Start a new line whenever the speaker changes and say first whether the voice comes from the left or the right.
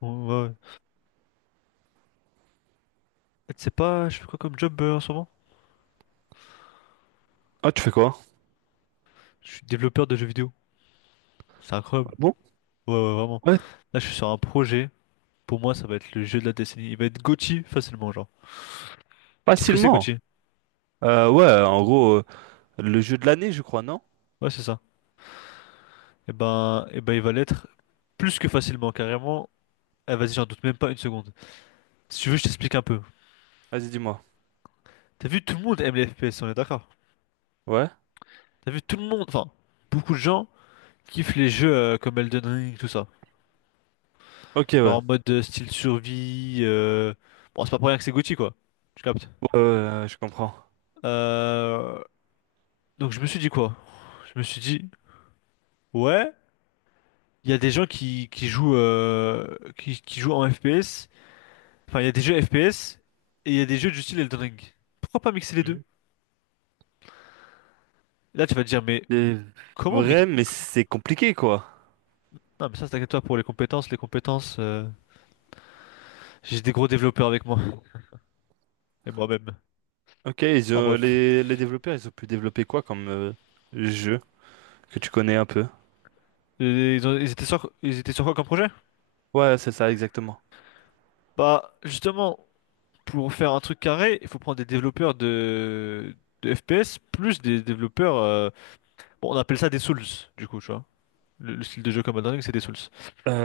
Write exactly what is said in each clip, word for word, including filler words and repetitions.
left: Ouais, ouais. Tu sais pas, je fais quoi comme job euh, en ce moment?
right: Ah, tu fais quoi?
left: Je suis développeur de jeux vidéo. C'est incroyable.
right: Ah bon?
left: Ouais, ouais, vraiment.
right: Ouais,
left: Là, je suis sur un projet. Pour moi, ça va être le jeu de la décennie. Il va être GOTY facilement, genre. Tu sais ce que c'est
right: facilement.
left: GOTY?
right: Euh, ouais, en gros, euh, le jeu de l'année, je crois, non?
left: Ouais, c'est ça. Et ben, et ben, il va l'être plus que facilement, carrément. Eh, vas-y, j'en doute même pas une seconde. Si tu veux, je t'explique un peu.
right: Vas-y, dis-moi.
left: T'as vu, tout le monde aime les F P S, on est d'accord?
right: Ouais?
left: T'as vu, tout le monde, enfin, beaucoup de gens kiffent les jeux euh, comme Elden Ring, tout ça.
right: Ok, ouais.
left: Genre
right: Ouais,
left: en mode euh, style survie. euh, Bon, c'est pas pour rien que c'est GOTY, quoi. Tu captes?
right: ouais, ouais, ouais, je comprends.
left: Euh, donc je me suis dit quoi? Je me suis dit, ouais, il y a des gens qui, qui jouent euh, qui, qui jouent en F P S. Enfin, il y a des jeux F P S et il y a des jeux du style Elden Ring. Pourquoi pas mixer les deux?
right: Mhm.
left: Là, tu vas te dire, mais
right: C'est
left: comment mixer?
right: vrai, mais c'est compliqué, quoi.
left: Non, mais ça, t'inquiète-toi pour les compétences. Les compétences, euh, j'ai des gros développeurs avec moi et moi-même.
right: Ok, ils
left: Ah
right: ont-
left: bref,
right: les, les développeurs, ils ont pu développer quoi comme euh, jeu que tu connais un peu?
left: Et ils ont- ils étaient sur, ils étaient sur quoi comme projet?
right: Ouais, c'est ça, exactement.
left: Bah, justement, pour faire un truc carré, il faut prendre des développeurs de, de F P S plus des développeurs. euh, Bon, on appelle ça des Souls, du coup, tu vois. Le, le style de jeu comme Elden Ring, c'est des Souls.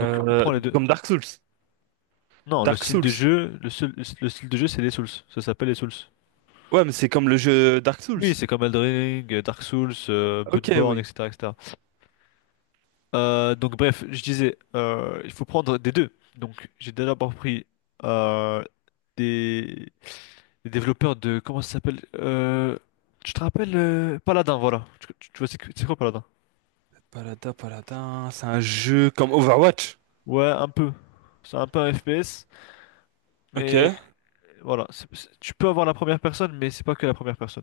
left: Donc, on prend les deux.
right: comme Dark Souls.
left: Non, le
right: Dark
left: style de
right: Souls.
left: jeu, le, seul- le style de jeu, c'est des Souls. Ça s'appelle les Souls.
right: Ouais, mais c'est comme le jeu Dark Souls.
left: Oui, c'est comme Elden Ring, euh, Dark Souls, euh,
right: Ok,
left: Bloodborne,
right: oui.
left: et cetera, et cetera. Euh, donc, bref, je disais, euh, il faut prendre des deux. Donc, j'ai d'abord pris euh, des, des développeurs de. Comment ça s'appelle? Euh, tu te rappelles euh, Paladin, voilà. Tu, tu- tu vois, c'est que- c'est quoi Paladin?
right: Paladin, Paladin, c'est un jeu comme Overwatch.
left: Ouais, un peu. C'est un peu un F P S.
right: Ok.
left: Mais voilà, c'est- c'est- tu peux avoir la première personne, mais c'est pas que la première personne.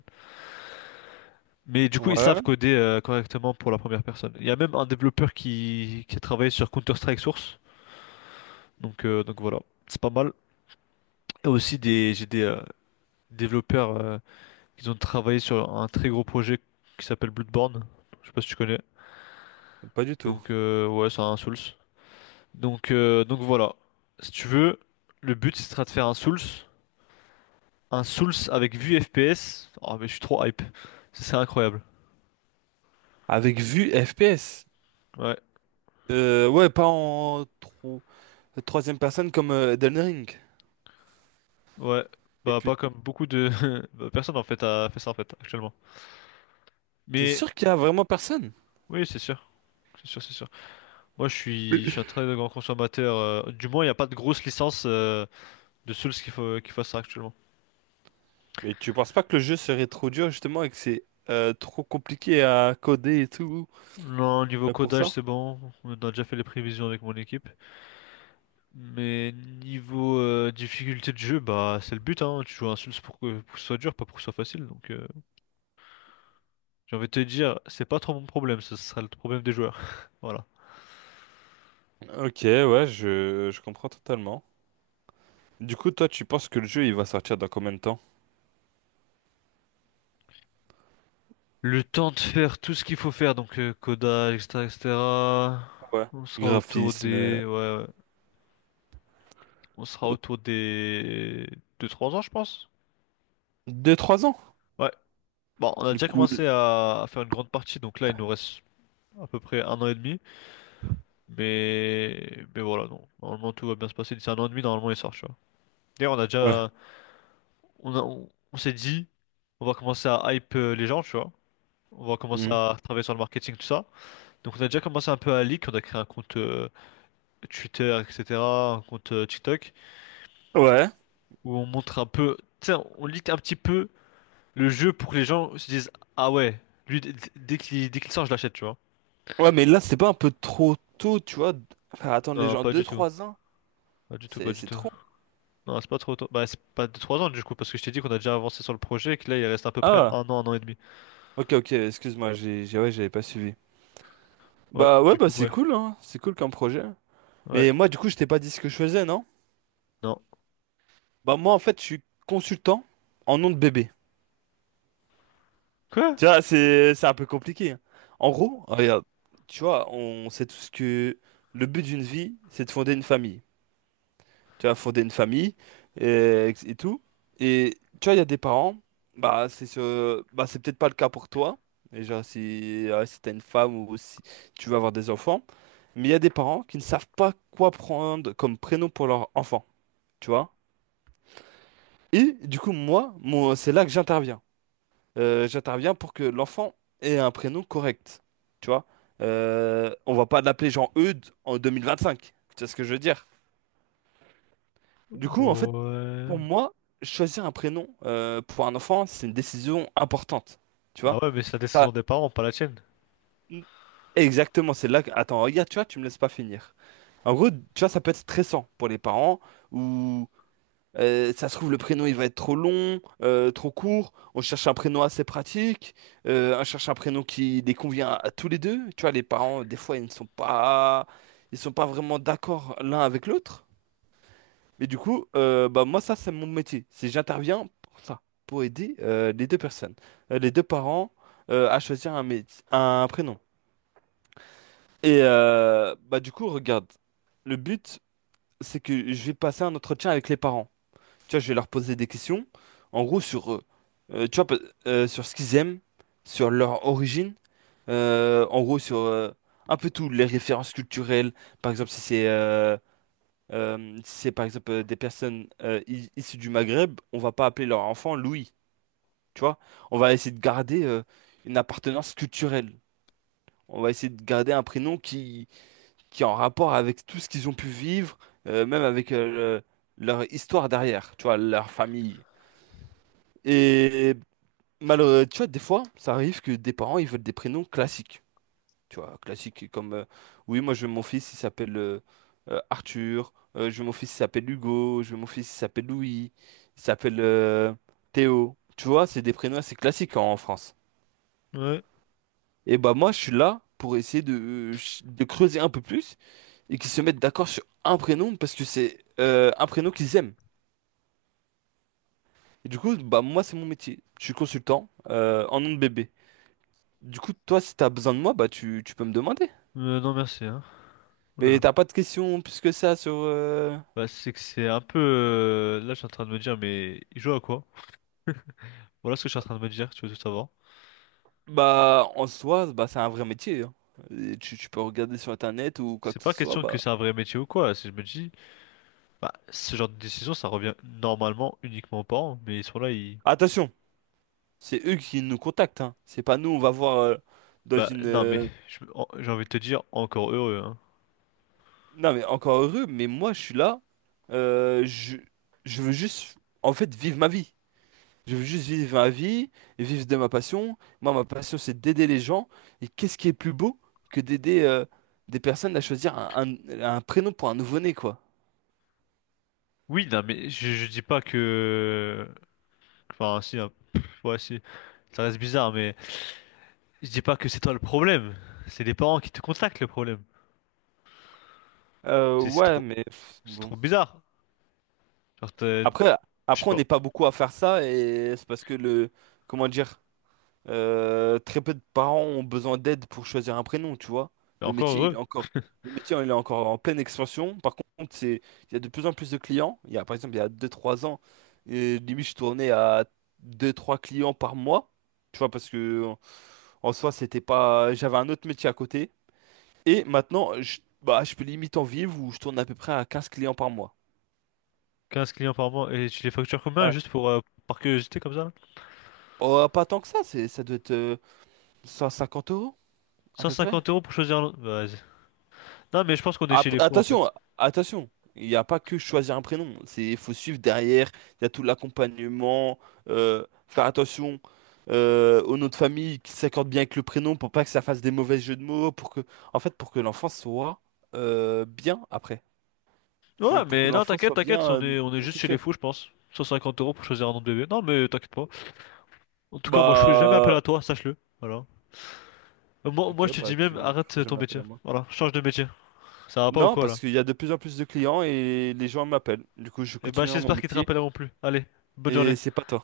left: Mais du coup, ils
right: Ouais,
left: savent coder euh, correctement pour la première personne. Il y a même un développeur qui, qui a travaillé sur Counter-Strike Source, donc, euh, donc voilà, c'est pas mal. Et aussi, des, j'ai des euh, développeurs euh, qui ont travaillé sur un très gros projet qui s'appelle Bloodborne. Je sais pas si tu connais.
right: pas du tout.
left: Donc euh, ouais, c'est un Souls. Donc, euh, donc voilà, si tu veux, le but, ce sera de faire un Souls. Un Souls avec vue F P S. Oh, mais je suis trop hype. Ce serait incroyable.
right: Avec vue F P S.
left: Ouais.
right: Euh, ouais, pas en tro- troisième personne comme euh, Elden Ring.
left: Ouais,
right: Et
left: bah
right: puis,
left: pas comme beaucoup de bah, personne en fait a fait ça en fait actuellement.
right: t'es
left: Mais
right: sûr qu'il y a vraiment personne?
left: oui, c'est sûr. C'est sûr, c'est sûr. Moi, je suis, je suis un très grand consommateur. euh, Du moins, il n'y a pas de grosse licence euh, de Souls qu'il faut, qu'il fasse ça actuellement.
right: Mais tu penses pas que le jeu serait trop dur justement et que c'est euh, trop compliqué à coder et tout
left: Non, niveau
right: euh, pour
left: codage,
right: ça?
left: c'est bon. On a déjà fait les prévisions avec mon équipe. Mais niveau euh, difficulté de jeu, bah c'est le but, hein. Tu joues à un Souls pour que, pour que ce soit dur, pas pour que ce soit facile. Donc, euh, j'ai envie de te dire, c'est pas trop mon problème. Ce sera le problème des joueurs. Voilà.
right: Ok, ouais, je, je comprends totalement. Du coup, toi, tu penses que le jeu, il va sortir dans combien de temps?
left: Le temps de faire tout ce qu'il faut faire, donc euh, codage, et cetera, et cetera.
right: Ouais.
left: On sera autour
right: Graphisme... euh,
left: des... Ouais, ouais. On sera
right: au-
left: autour des... deux trois ans, je pense.
right: Deux, trois ans?
left: Ouais. Bon, on a
right: Du
left: déjà
right: coup...
left: commencé
right: le-
left: à... à faire une grande partie, donc là, il nous reste à peu près un an et demi. Mais... Mais voilà, non. Normalement, tout va bien se passer. D'ici un an et demi, normalement, il sort, tu vois. D'ailleurs, on a
right: Ouais.
left: déjà... On a... on on s'est dit, on va commencer à hype euh, les gens, tu vois. On va commencer
right: Mhm.
left: à travailler sur le marketing, tout ça. Donc, on a déjà commencé un peu à leak. On a créé un compte... euh, Twitter, et cetera, un compte euh, TikTok,
right: Ouais.
left: où on montre un peu, tu sais, on lit un petit peu le jeu pour que les gens se disent, ah ouais, lui, d- d- dès qu'il dès qu'il sort, je l'achète, tu vois.
right: Ouais, mais là, c'est pas un peu trop tôt, tu vois, d- faire attendre les
left: Non,
right: gens
left: pas
right: deux,
left: du tout.
right: trois ans?
left: Pas du tout, pas
right: C'est
left: du
right: c'est
left: tout.
right: trop.
left: Non, c'est pas trop tôt. Bah, c'est pas de trois ans du coup, parce que je t'ai dit qu'on a déjà avancé sur le projet et que là, il reste à peu près
right: Ah,
left: un an, un an et demi.
right: ok, ok, excuse-moi, ouais. j'ai, j'ai- ouais, j'avais pas suivi.
left: Ouais,
right: Bah ouais,
left: du
right: bah
left: coup,
right: c'est
left: bref.
right: cool, hein, c'est cool comme projet.
left: Ouais,
right: Mais moi, du coup, je t'ai pas dit ce que je faisais, non?
left: non.
right: Bah moi, en fait, je suis consultant en nom de bébé.
left: Quoi?
right: Tu vois, c'est, c'est un peu compliqué, hein. En gros, regarde, tu vois, on sait tous que le but d'une vie, c'est de fonder une famille. Tu vois, fonder une famille et, et tout. Et tu vois, il y a des parents, bah c'est ce, bah c'est peut-être pas le cas pour toi, et genre si, euh, si t'as une femme ou si tu veux avoir des enfants, mais il y a des parents qui ne savent pas quoi prendre comme prénom pour leur enfant, tu vois. Et du coup, moi, moi c'est là que j'interviens. Euh, j'interviens pour que l'enfant ait un prénom correct, tu vois. Euh, on va pas l'appeler Jean-Eudes en deux mille vingt-cinq, tu vois ce que je veux dire. Du coup, en fait, pour
left: Ouais.
right: moi, choisir un prénom euh, pour un enfant, c'est une décision importante. Tu
left: Bah
right: vois?
left: ouais, mais c'est la
right: Ça-
left: décision des parents, pas la tienne.
right: exactement, c'est là que... Attends, regarde, tu vois, tu me laisses pas finir. En gros, tu vois, ça peut être stressant pour les parents, ou euh, ça se trouve, le prénom, il va être trop long, euh, trop court, on cherche un prénom assez pratique, euh, on cherche un prénom qui les convient à, à tous les deux. Tu vois, les parents, des fois, ils ne sont pas... Ils sont pas vraiment d'accord l'un avec l'autre. Mais du coup, euh, bah moi ça c'est mon métier. C'est j'interviens pour ça, pour aider euh, les deux personnes, euh, les deux parents euh, à choisir un métier, un prénom. Et euh, bah du coup, regarde, le but c'est que je vais passer un entretien avec les parents. Tu vois, je vais leur poser des questions, en gros sur eux. Euh, tu vois, pe- euh, sur ce qu'ils aiment, sur leur origine, euh, en gros sur euh, un peu tout, les références culturelles, par exemple si c'est euh, euh, si c'est par exemple euh, des personnes euh, i- issues du Maghreb, on va pas appeler leur enfant Louis, tu vois. On va essayer de garder euh, une appartenance culturelle. On va essayer de garder un prénom qui, qui est en rapport avec tout ce qu'ils ont pu vivre, euh, même avec euh, le- leur histoire derrière, tu vois, leur famille. Et malheureusement, tu vois, des fois, ça arrive que des parents, ils veulent des prénoms classiques. Tu vois, classique comme euh, oui, moi je veux mon fils, il s'appelle euh, euh, Arthur. Euh, je veux mon fils, il s'appelle Hugo, je veux mon fils, il s'appelle Louis, il s'appelle euh, Théo. Tu vois, c'est des prénoms assez classiques en, en France.
left: Ouais.
right: Et bah moi je suis là pour essayer de, euh, ch- de creuser un peu plus et qu'ils se mettent d'accord sur un prénom parce que c'est euh, un prénom qu'ils aiment. Et du coup, bah moi c'est mon métier. Je suis consultant euh, en nom de bébé. Du coup, toi, si t'as besoin de moi, bah tu, tu peux me demander.
left: Euh, non, merci, hein. Ouh là
right: Mais
left: là.
right: t'as pas de questions plus que ça sur... euh.
left: Bah, c'est que c'est un peu. euh, Là, je suis en train de me dire, mais il joue à quoi? Voilà ce que je suis en train de me dire, tu veux tout savoir.
right: Bah, en soi, bah, c'est un vrai métier, hein. Et tu, tu peux regarder sur Internet ou quoi
left: C'est
right: que ce
left: pas
right: soit.
left: question que
right: Bah,
left: c'est un vrai métier ou quoi. Si je me dis, bah, ce genre de décision, ça revient normalement uniquement aux parents, mais ils sont là, ils.
right: attention, c'est eux qui nous contactent, hein. C'est pas nous, on va voir euh, dans
left: Bah,
right: une.
left: non, mais
right: euh.
left: je- en- j'ai envie de te dire, encore heureux, hein.
right: Non, mais encore heureux, mais moi, je suis là. euh, je, je veux juste, en fait, vivre ma vie. Je veux juste vivre ma vie, et vivre de ma passion. Moi, ma passion, c'est d'aider les gens. Et qu'est-ce qui est plus beau que d'aider euh, des personnes à choisir un, un- un prénom pour un nouveau-né, quoi.
left: Oui, non, mais je, je dis pas que. Enfin, si, hein, pff, ouais, si. Ça reste bizarre, mais je dis pas que c'est toi le problème. C'est les parents qui te contactent le problème.
right: Euh,
left: C'est c'est
right: ouais,
left: trop,
right: mais pff,
left: c'est
right: bon.
left: trop bizarre. Genre, t'es-
right: Après,
left: je sais
right: après on
left: pas.
right: n'est pas beaucoup à faire ça et c'est parce que le, comment dire, euh, très peu de parents ont besoin d'aide pour choisir un prénom, tu vois.
left: Mais
right: Le
left: encore
right: métier, il
left: heureux.
right: est encore, le métier, il est encore en pleine expansion. Par contre, c'est, il y a de plus en plus de clients. Il y a, par exemple, il y a deux trois ans, euh, limite, je tournais à deux trois clients par mois, tu vois, parce que en, en soi, c'était pas, j'avais un autre métier à côté. Et maintenant, je, bah, je peux limite en vivre où je tourne à peu près à quinze clients par mois.
left: Quinze clients par mois et tu les factures combien
right: Ouais.
left: juste pour, euh, par curiosité comme ça?
right: Oh, pas tant que ça, c'est, ça doit être. Euh, cent cinquante euros, à
left: cent
right: peu près?
left: cinquante euros pour choisir. un- Bah, vas-y. Non, mais je pense qu'on est chez
right: Ap-
left: les fous en
right: attention,
left: fait.
right: attention, il n'y a pas que choisir un prénom. C'est, il faut suivre derrière, il y a tout l'accompagnement, euh, faire attention euh, au nom de famille qui s'accorde bien avec le prénom pour pas que ça fasse des mauvais jeux de mots, pour que, en fait, pour que l'enfant soit euh, bien après. Faut-
left: Ouais,
right: pour que
left: mais non,
right: l'enfant
left: t'inquiète,
right: soit bien
left: t'inquiète, on
right: euh,
left: est, on est
right: au
left: juste chez les
right: futur.
left: fous, je pense. Cent cinquante euros pour choisir un nom de bébé. Non, mais t'inquiète pas. En tout cas, moi, je fais jamais appel
right: Bah,
left: à toi, sache-le. Voilà. Euh, Moi, moi,
right: ok,
left: je te
right: bah
left: dis même,
right: tu, tu
left: arrête
right: feras
left: euh, ton
right: jamais appel
left: métier.
right: à moi.
left: Voilà, change de métier. Ça va pas ou
right: Non,
left: quoi là?
right: parce qu'il y a de plus en plus de clients et les gens m'appellent. Du coup, je
left: Eh ben,
right: continue dans mon
left: j'espère qu'il te
right: métier
left: rappelleront plus. Allez, bonne journée.
right: et c'est pas toi.